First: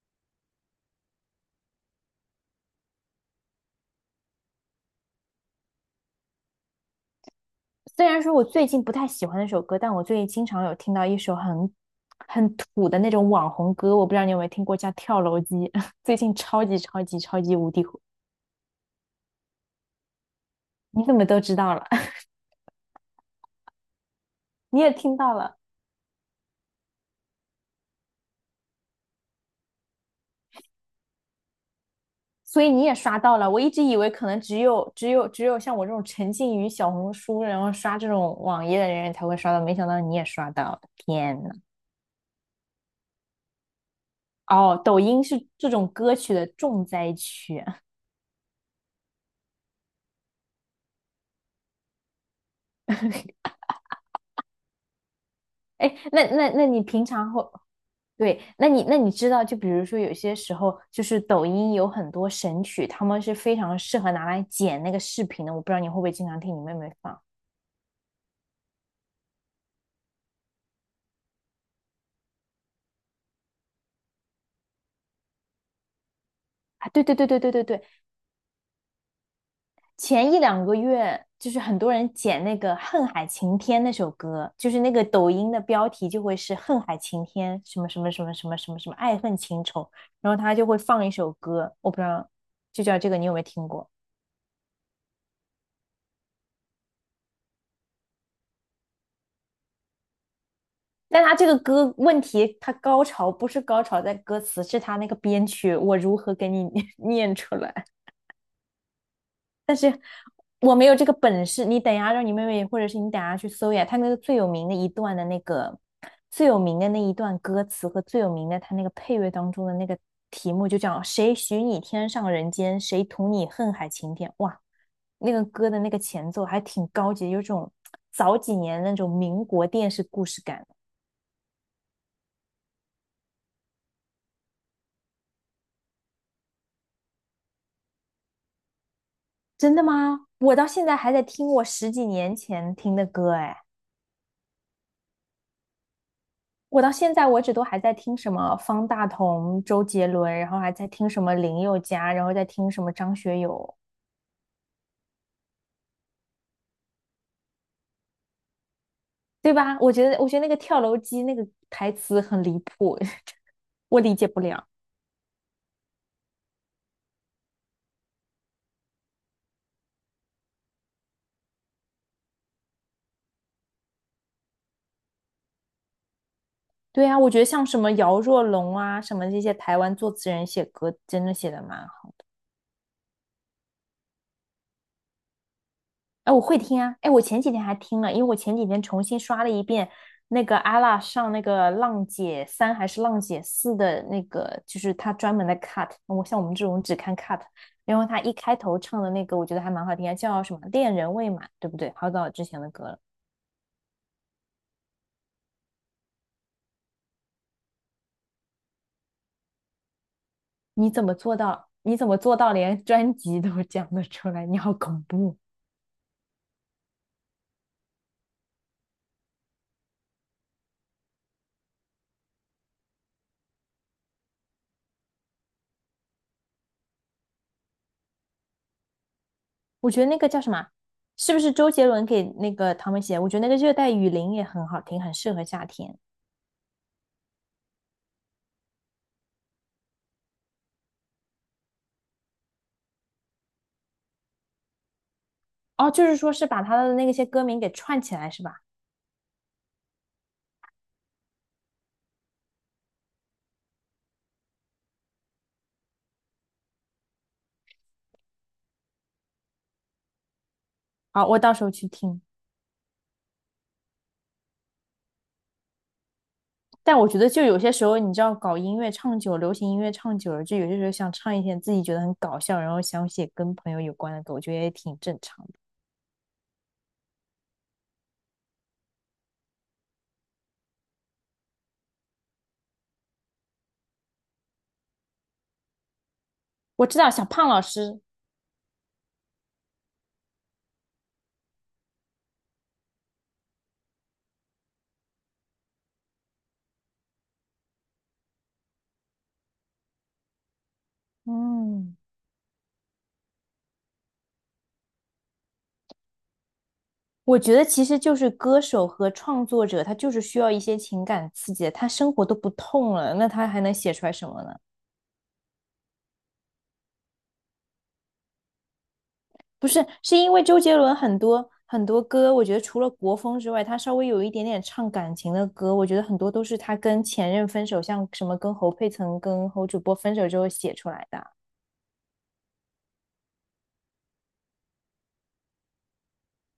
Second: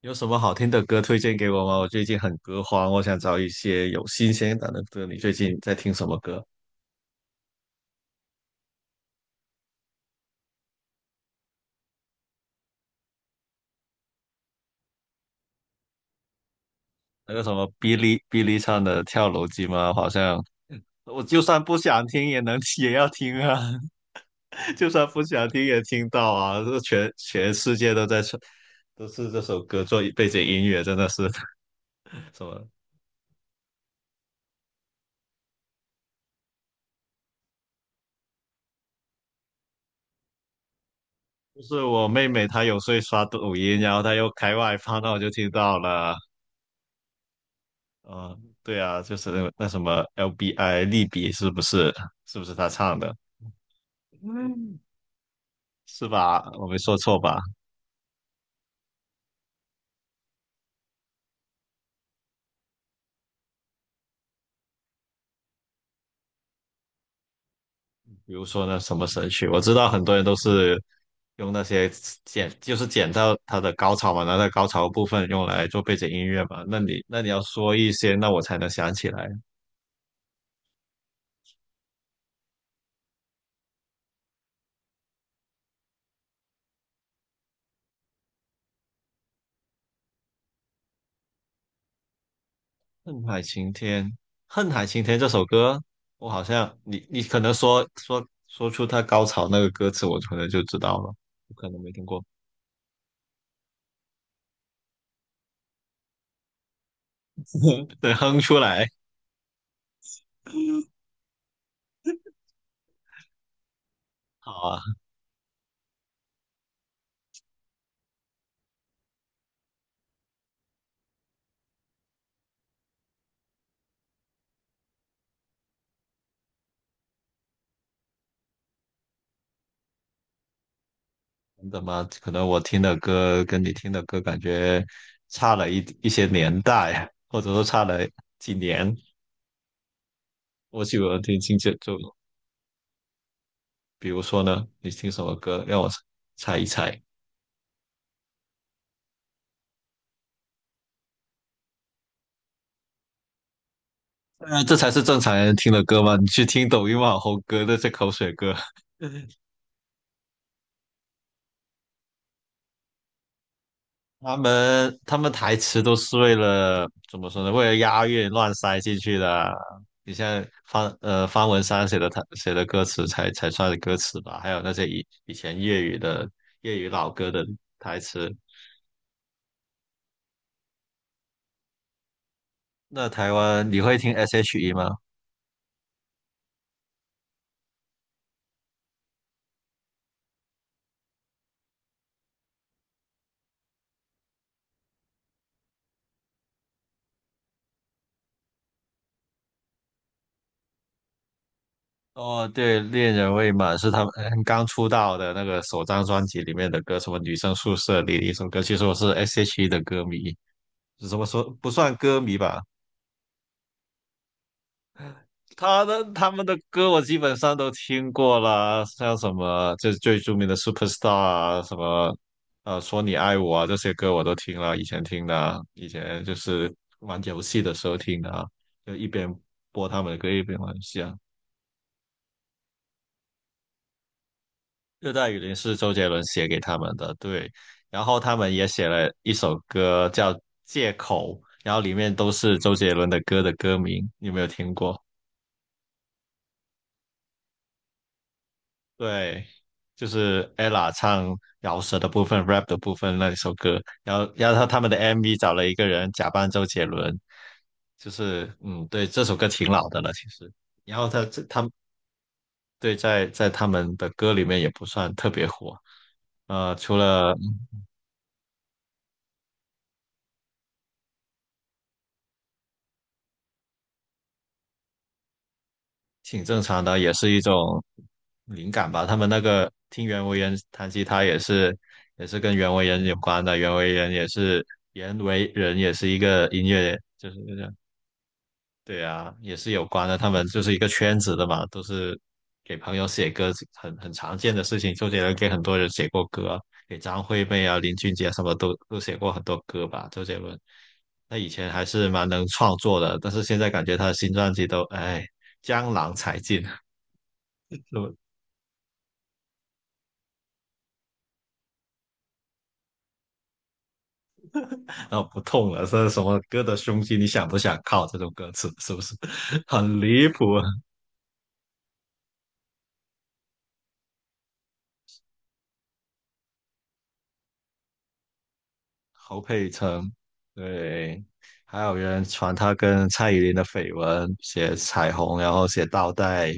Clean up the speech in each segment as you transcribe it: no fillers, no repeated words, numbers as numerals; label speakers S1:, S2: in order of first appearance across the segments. S1: 有什么好听的歌推荐给我吗？我最近很歌荒，我想找一些有新鲜感的歌。你最近在听什么歌？
S2: 虽然说我最近不太喜欢那首歌，但我最近经常有听到一首很土的那种网红歌，我不知道你有没有听过，叫《跳楼机》，最近超级超级
S1: 那
S2: 超
S1: 个什
S2: 级
S1: 么
S2: 无敌
S1: 哔
S2: 火。
S1: 哩哔哩唱的《跳楼机》吗？好像
S2: 你怎
S1: 我
S2: 么都
S1: 就
S2: 知
S1: 算
S2: 道
S1: 不
S2: 了？
S1: 想 听也要听啊，
S2: 你
S1: 就
S2: 也
S1: 算
S2: 听
S1: 不
S2: 到
S1: 想
S2: 了，
S1: 听也听到啊。这全世界都在唱，都是这首歌做背景音乐，真的是 什
S2: 所
S1: 么？
S2: 以你也刷到了。我一直以为可能只有像我这种沉浸于小红书，然后刷这种网页的人才会刷到，没想到你也刷到了，天呐！
S1: 就是我妹妹她有时候刷抖音，然后她又开外
S2: 哦，抖
S1: 放，那我
S2: 音
S1: 就
S2: 是
S1: 听
S2: 这
S1: 到
S2: 种歌
S1: 了。
S2: 曲的重灾区啊。
S1: 嗯，对啊，就是那什么 LBI 利比是不是？是不是他唱的？嗯，
S2: 哎，
S1: 是
S2: 那
S1: 吧？
S2: 那
S1: 我
S2: 那
S1: 没
S2: 你
S1: 说
S2: 平
S1: 错
S2: 常
S1: 吧？
S2: 会对，那你知道，就比如说有些时候，就是抖音有很多神曲，他们是非常适合拿来剪那个视频的。我不知道你会不会经常听你妹妹放
S1: 比如说那什么神曲，我知道很多人都是用那些剪，就是剪到他的高潮嘛，拿到高潮部分用来做背景音乐嘛。那
S2: 啊？
S1: 你那你要说
S2: 对，
S1: 一些，那我才能想起来。
S2: 前一两个月就是很多人剪那个《恨海晴天》那首歌，就是那个抖音的标题就会是《恨海晴天》什么什么什么什么什么什么爱恨情仇，然后他就会放一首歌，我不知道就叫这个，
S1: 恨
S2: 你有没
S1: 海
S2: 有听
S1: 晴
S2: 过？
S1: 天，恨海晴天这首歌，我好像你可能说出他高潮那个歌词，我可能就知道了，
S2: 但他这
S1: 我
S2: 个
S1: 可能没
S2: 歌
S1: 听
S2: 问
S1: 过。
S2: 题，他高潮不是高潮在歌词，是他那个编曲，我如何给你 念出来？
S1: 对，哼出来。
S2: 我没有这个本事。你等一下让你妹妹，或者是你等一下去搜一下他那个最有
S1: 好
S2: 名的
S1: 啊，
S2: 一段的那个最有名的那一段歌词和最有名的他那个配乐当中的那个题目就叫“谁许你天上人间，谁图你恨海情天”。哇，那个歌的那个前奏还挺高级，有种早几年那种民国电视故事感。
S1: 真的吗？可能我听的歌跟你听的歌感觉差了一些年代啊，或者说差了几年。
S2: 真的吗？我到
S1: 我
S2: 现在
S1: 喜
S2: 还
S1: 欢
S2: 在
S1: 听
S2: 听
S1: 听
S2: 我
S1: 这
S2: 十
S1: 就
S2: 几年前听的歌，哎，
S1: 比如说呢，你听什么歌？让我猜一
S2: 我到
S1: 猜。
S2: 现在为止都还在听什么方大同、周杰伦，然后还在听什么林宥嘉，然后在听什么张学友，
S1: 这才是正常人听的歌吗？你去听抖音网红歌那些口水歌，
S2: 对吧？我觉得那个跳楼机那个台词很离谱，我理解
S1: 他
S2: 不了。
S1: 们他们台词都是为了怎么说呢？为了押韵乱塞进去的。你像方文山写的他写的歌词才算是歌词吧，还有那些以前粤语
S2: 对
S1: 老
S2: 啊，
S1: 歌
S2: 我觉
S1: 的
S2: 得像什么
S1: 台
S2: 姚
S1: 词。
S2: 若龙啊，什么这些台湾作词人写歌，真的写的蛮好。
S1: 那台湾你会听 S.H.E 吗？
S2: 哎，我会听啊！哎，我前几天还听了，因为我前几天重新刷了一遍那个阿拉上那个《浪姐三》还是《浪姐四》的那个，就是他专门的 cut。我像我们这种只看 cut，然后他一开头唱的那个，我觉得还蛮好听啊，叫什么“恋人未满”，对不对？好早之
S1: 哦，
S2: 前的
S1: 对，
S2: 歌了。
S1: 恋人未满是他们刚出道的那个首张专辑里面的歌，什么女生宿舍里的一首歌。其实我是 S.H.E 的歌迷，
S2: 你怎么
S1: 怎么
S2: 做
S1: 说
S2: 到？
S1: 不算
S2: 你怎么
S1: 歌迷
S2: 做到
S1: 吧？
S2: 连专辑都讲得出来？你好恐怖！
S1: 他们的歌我基本上都听过啦，像什么这最著名的《Superstar》啊，什么《说你爱我》啊，这些歌我都听了，以前听的啊以前就是玩游戏的时候听的啊，就一边播
S2: 我觉
S1: 他
S2: 得
S1: 们
S2: 那
S1: 的
S2: 个
S1: 歌
S2: 叫
S1: 一
S2: 什
S1: 边
S2: 么？
S1: 玩游戏啊。
S2: 是不是周杰伦给那个他们写？我觉得那个《热带雨林》也很好听，
S1: 《热
S2: 很
S1: 带
S2: 适
S1: 雨
S2: 合
S1: 林》
S2: 夏
S1: 是周
S2: 天。
S1: 杰伦写给他们的，对，然后他们也写了一首歌叫《借口》，然后里面都是周杰伦的歌的歌名，你有没有听过？
S2: 哦，就是说是把他的那些歌名给串起来是吧？
S1: 对，就是 ella 唱饶舌的部分、rap 的部分那一首歌，然后他们的 MV 找了一个人假扮周杰伦，就是对，这首歌挺老的了其实，然后他
S2: 好，我
S1: 这
S2: 到
S1: 他
S2: 时
S1: 们
S2: 候去听。
S1: 对在他们的歌里面也不算特别火，除
S2: 但我觉得
S1: 了
S2: 就有些时候，你知道，搞音乐唱久，流行音乐唱久了，就有些时候想唱一些自己觉得很搞笑，然后想写跟朋友有关的歌，我觉得也挺正常的。
S1: 挺正常的，也是一种灵感吧。他们那个听袁惟仁弹吉他也是跟袁惟仁有关的，袁惟仁也是一个音
S2: 我
S1: 乐
S2: 知道小
S1: 就是
S2: 胖老师，
S1: 对啊，也是有关的。他们就是一个圈子的嘛，都是给朋友写歌，很常见的事情。周杰伦给很多人写过歌，给张惠妹啊、林俊杰啊什么都写过很多歌吧。周杰伦那以前还
S2: 嗯，
S1: 是蛮能创作的，但是现在感觉他的新专辑都哎江郎才尽，是
S2: 我觉得其实就
S1: 不？
S2: 是歌手和创作者，他就是需要一些情感刺激的，他生活都不痛了，那他还能写出来什么呢？
S1: 然后不痛了，这是什么歌的胸肌？你想不想靠这种歌词？是不是
S2: 不是，
S1: 很
S2: 是
S1: 离
S2: 因为
S1: 谱
S2: 周
S1: 啊？
S2: 杰伦很多歌，我觉得除了国风之外，他稍微有一点点唱感情的歌，我觉得很多都是他跟前任分手，像什么跟侯佩岑、
S1: 侯
S2: 跟侯
S1: 佩
S2: 主播
S1: 岑，
S2: 分手之后写出来
S1: 对，
S2: 的。
S1: 还有人传他跟蔡依林的绯闻，写彩虹，然后写倒带，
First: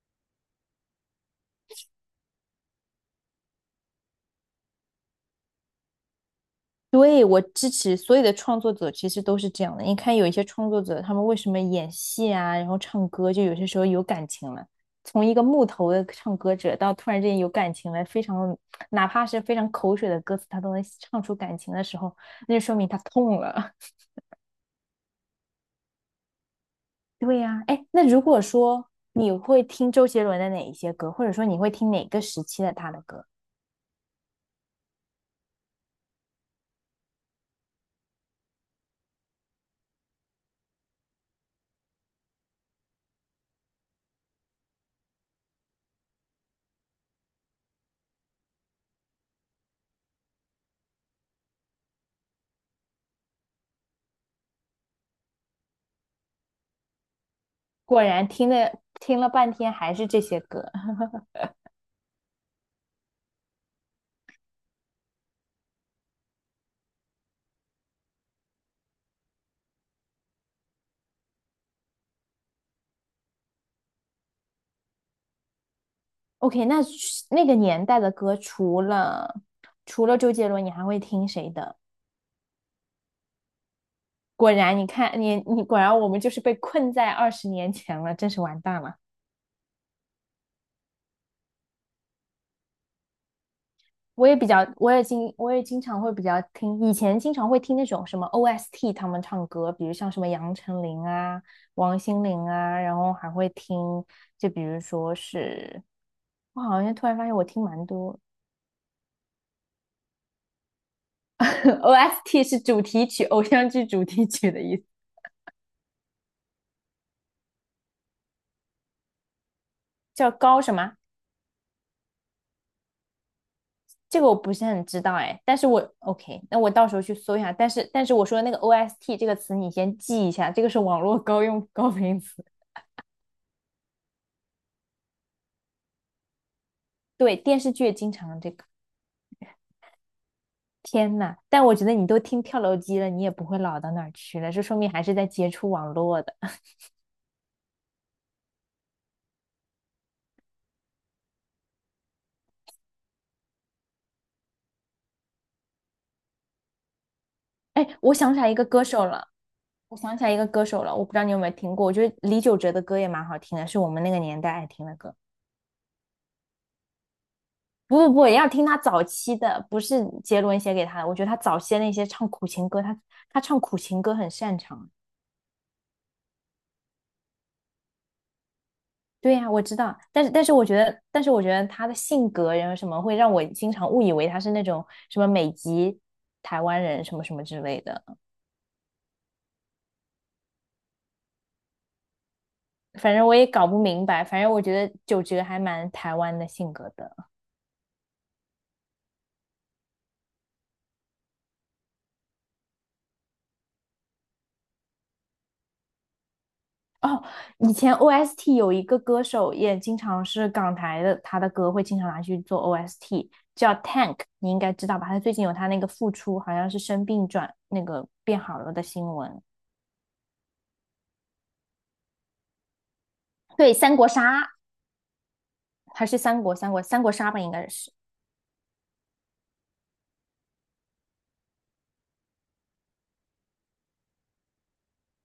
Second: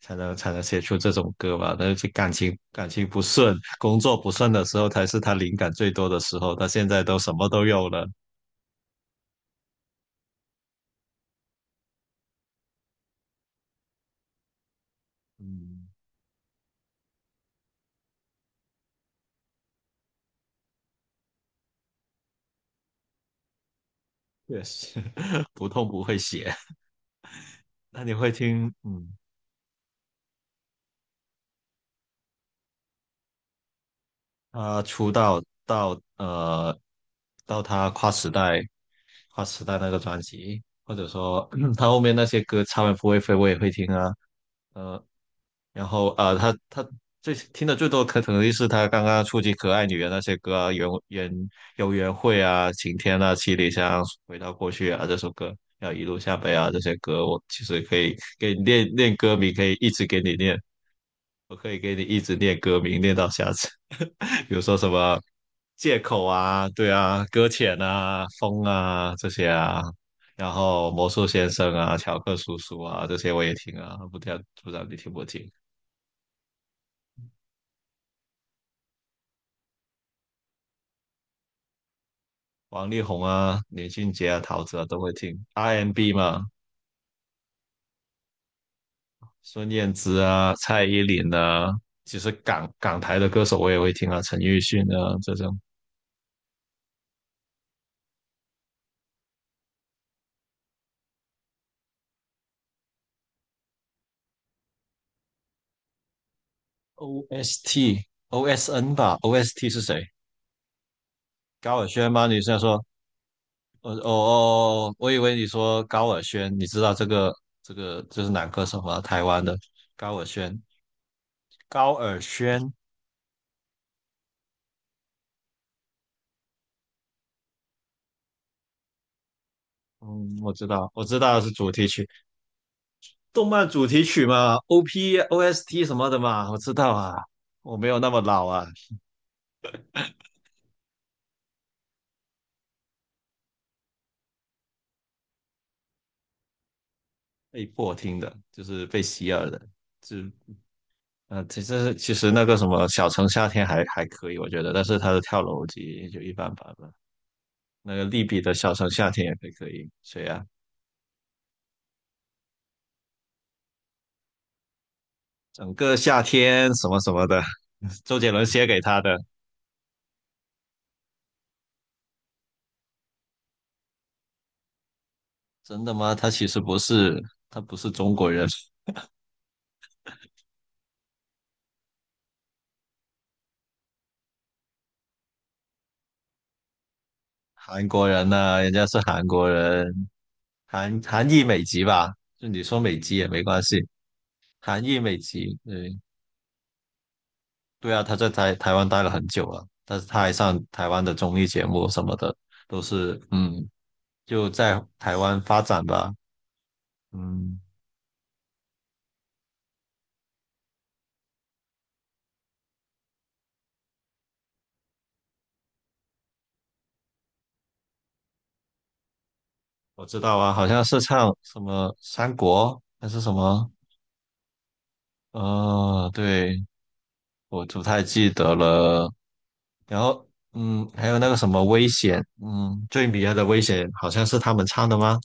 S1: 才能写出这种歌吧？那就感情不顺，工作不顺的时候，才是他灵感最多的时候。他现在都
S2: 对，
S1: 什
S2: 我
S1: 么都
S2: 支
S1: 有
S2: 持
S1: 了，
S2: 所有的创作者，其实都是这样的。你看有一些创作者，他们为什么演戏啊，然后唱歌，就有些时候有感情了。从一个木
S1: 嗯，
S2: 头的唱歌者到突然之间有感情了，非常哪怕是非常口水的歌词，他都能唱出感情的时候，那就说明他痛了。
S1: 确实 不痛不会写。
S2: 对呀，哎，
S1: 那
S2: 那
S1: 你
S2: 如
S1: 会
S2: 果
S1: 听，
S2: 说你会听周杰伦的哪一些歌，或者说你会听哪个时期的他的歌？
S1: 他出道到他跨时代花时代那个专辑，或者说 他后面那些歌超人不会飞我也会听啊，呃，然后他最听的最多可能就是他刚刚触及可爱女人那些歌啊，缘缘游园会啊，晴天啊，七里香，回到过去啊这首歌，还有一路向北啊这些歌，我其实可
S2: 果
S1: 以
S2: 然听
S1: 给你
S2: 了
S1: 练练
S2: 听了
S1: 歌名，
S2: 半
S1: 可以
S2: 天
S1: 一
S2: 还
S1: 直
S2: 是
S1: 给
S2: 这
S1: 你
S2: 些
S1: 练。
S2: 歌。
S1: 我可以给你一直念歌名，念到下次。比如说什么借口啊，对啊，搁浅啊，风啊这些啊，然后魔术先生啊，乔克叔叔啊这些我也听啊，不知道你听不听？
S2: OK，那那个年代的歌，除了周杰伦，你还会听谁的？
S1: 王力宏啊，林俊杰啊，
S2: 果
S1: 陶
S2: 然，
S1: 喆啊
S2: 你
S1: 都会
S2: 看
S1: 听
S2: 你你果然我
S1: ，R&B n
S2: 们就是
S1: 嘛，
S2: 被困在二十年前了，真是完蛋了。
S1: 孙燕姿啊，蔡依林啊，其实港台的歌手我也会听啊，陈奕迅啊这
S2: 我
S1: 种。
S2: 也经常会比较听，以前经常会听那种什么 OST 他们唱歌，比如像什么杨丞琳啊、王心凌啊，然后还会听，就比如说是，我好像突然发现我听蛮
S1: OST
S2: 多
S1: OSN 吧，OST 是谁？高 尔宣吗？你
S2: OST
S1: 是要
S2: 是主
S1: 说
S2: 题曲，偶像剧
S1: 哦
S2: 主题曲的意思，
S1: 哦，我以为你说高尔宣，你知道这个就是男歌手吗？台湾的高尔
S2: 叫
S1: 宣，
S2: 高什么？
S1: 高尔宣，
S2: 这个我不是很知道哎，但是我 OK，那我到时候去搜一下。但是我说的那个 OST 这个词，你先记一
S1: 嗯，
S2: 下，
S1: 我
S2: 这
S1: 知
S2: 个是
S1: 道，
S2: 网
S1: 我知
S2: 络
S1: 道
S2: 高
S1: 是
S2: 用
S1: 主题
S2: 高
S1: 曲，
S2: 频词。
S1: 动漫主题曲嘛，OP、OST 什么的嘛，我知道啊，
S2: 对，电视
S1: 我
S2: 剧
S1: 没
S2: 也
S1: 有那
S2: 经
S1: 么
S2: 常
S1: 老
S2: 这个。
S1: 啊，
S2: 天呐，但我觉得你都听跳楼机了，你也不会老到哪儿去了，这说明还是在接触网络的。
S1: 被迫听的，就是被洗耳的，就其实那个什么小城夏天还可以，我觉得，但是他的跳楼机也就一般般吧，
S2: 哎，
S1: 那个利比的小城夏天也可以，可以，
S2: 我想起
S1: 谁
S2: 来一
S1: 呀？
S2: 个歌手了，我不知道你有没有听过，我觉得李玖哲的歌也蛮好听的，是我们那个年代爱听的歌。
S1: 整个夏天什么什么的，
S2: 不不
S1: 周
S2: 不，
S1: 杰伦
S2: 要听
S1: 写
S2: 他
S1: 给他
S2: 早
S1: 的。
S2: 期的，不是杰伦写给他的。我觉得他早期的那些唱苦情歌，他唱苦情歌很擅长。
S1: 真的吗？他其实不是，他不是中国人，
S2: 对呀，我知道，但是我觉得，但是我觉得他的性格然后什么会让我经常误以为他是那种什么美籍台湾人什么什么之类
S1: 韩
S2: 的。
S1: 国人呐、人家是韩国人，韩裔美籍吧？就你说美
S2: 反
S1: 籍
S2: 正
S1: 也
S2: 我
S1: 没
S2: 也
S1: 关
S2: 搞不
S1: 系，
S2: 明白，反正我觉
S1: 韩
S2: 得
S1: 裔美
S2: 九哲
S1: 籍，
S2: 还蛮
S1: 对
S2: 台湾的性格的
S1: 对啊，他在台湾待了很久了，但是他还上台湾的综艺节目什么的，都是就在台湾发展吧，
S2: 哦。
S1: 嗯，
S2: 以前 OST 有一个歌手也经常是港台的，他的歌会经常拿去做 OST，叫 Tank，你应该知道吧？他最近有他那个复出，好像是生病转那个变好了的新闻。
S1: 我知道啊，好像是唱什么三国还是什么，
S2: 对，三国杀还是
S1: 对，
S2: 三国杀吧，应
S1: 我
S2: 该
S1: 不
S2: 是
S1: 太记得了。然后，还有那个什么危险，最迷人的危险好像是他们唱的吗？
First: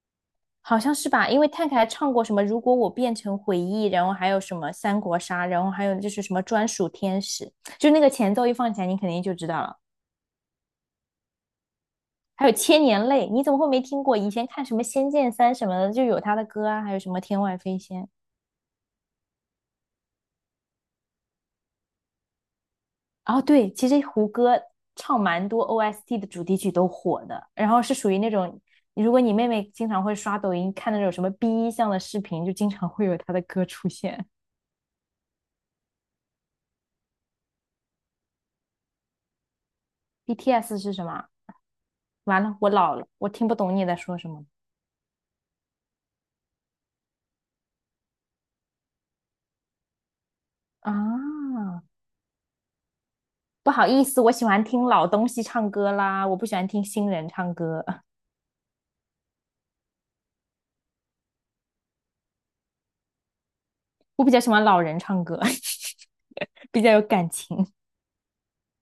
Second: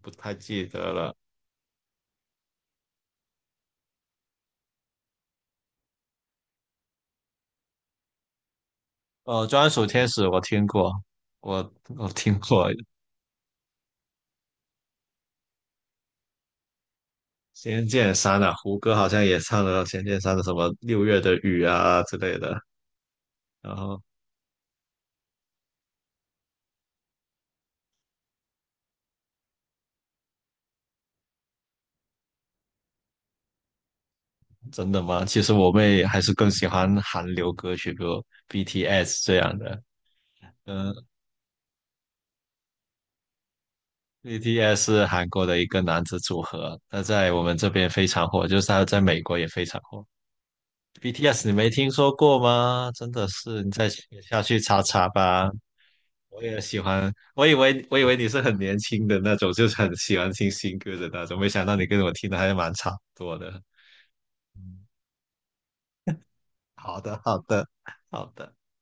S1: 不太记
S2: 好
S1: 得
S2: 像是
S1: 了。
S2: 吧？因为 Tank 还唱过什么如果我变成回忆，然后还有什么三国杀，然后还有就是什么专属天使，就那个前奏一放起来，你肯定就知道
S1: 专
S2: 了。
S1: 属天使我听过，我听
S2: 还有
S1: 过
S2: 千年泪，你怎么会没听过？以前看什么《仙剑三》什么的，就有他的歌啊，还有什么《天外飞
S1: 《仙
S2: 仙》。
S1: 剑三》啊，胡歌好像也唱了《仙剑三》的什么《六月的雨》啊之类的。
S2: 哦，对，
S1: 然
S2: 其
S1: 后，
S2: 实胡歌唱蛮多 OST 的主题曲都火的，然后是属于那种，如果你妹妹经常会刷抖音看那种什么 B 一项的视频，就经常会有他的歌出现。
S1: 真的吗？其实我妹还是更喜欢韩流歌曲，比如 BTS 这样的。
S2: BTS 是
S1: 嗯、
S2: 什么？完了，我老了，我听不懂你在说什么
S1: BTS 是韩国的一个男子组合，那在我们这边非常火，就是他在美国也非常火。
S2: 啊！
S1: BTS 你没听说过吗？真的是，你
S2: 不好
S1: 再
S2: 意思，我
S1: 下
S2: 喜
S1: 去
S2: 欢
S1: 查
S2: 听老
S1: 查
S2: 东西
S1: 吧。
S2: 唱歌啦，我
S1: 我
S2: 不喜
S1: 也
S2: 欢
S1: 喜
S2: 听新
S1: 欢，
S2: 人
S1: 我
S2: 唱
S1: 以为
S2: 歌。
S1: 我 以为你是很年轻的那种，就是很喜欢听新歌的那种，没想到你跟我听的还蛮差不多的。
S2: 我比较喜欢老
S1: 嗯
S2: 人唱歌，比较
S1: 好
S2: 有
S1: 的，
S2: 感
S1: 好的，
S2: 情。
S1: 好的。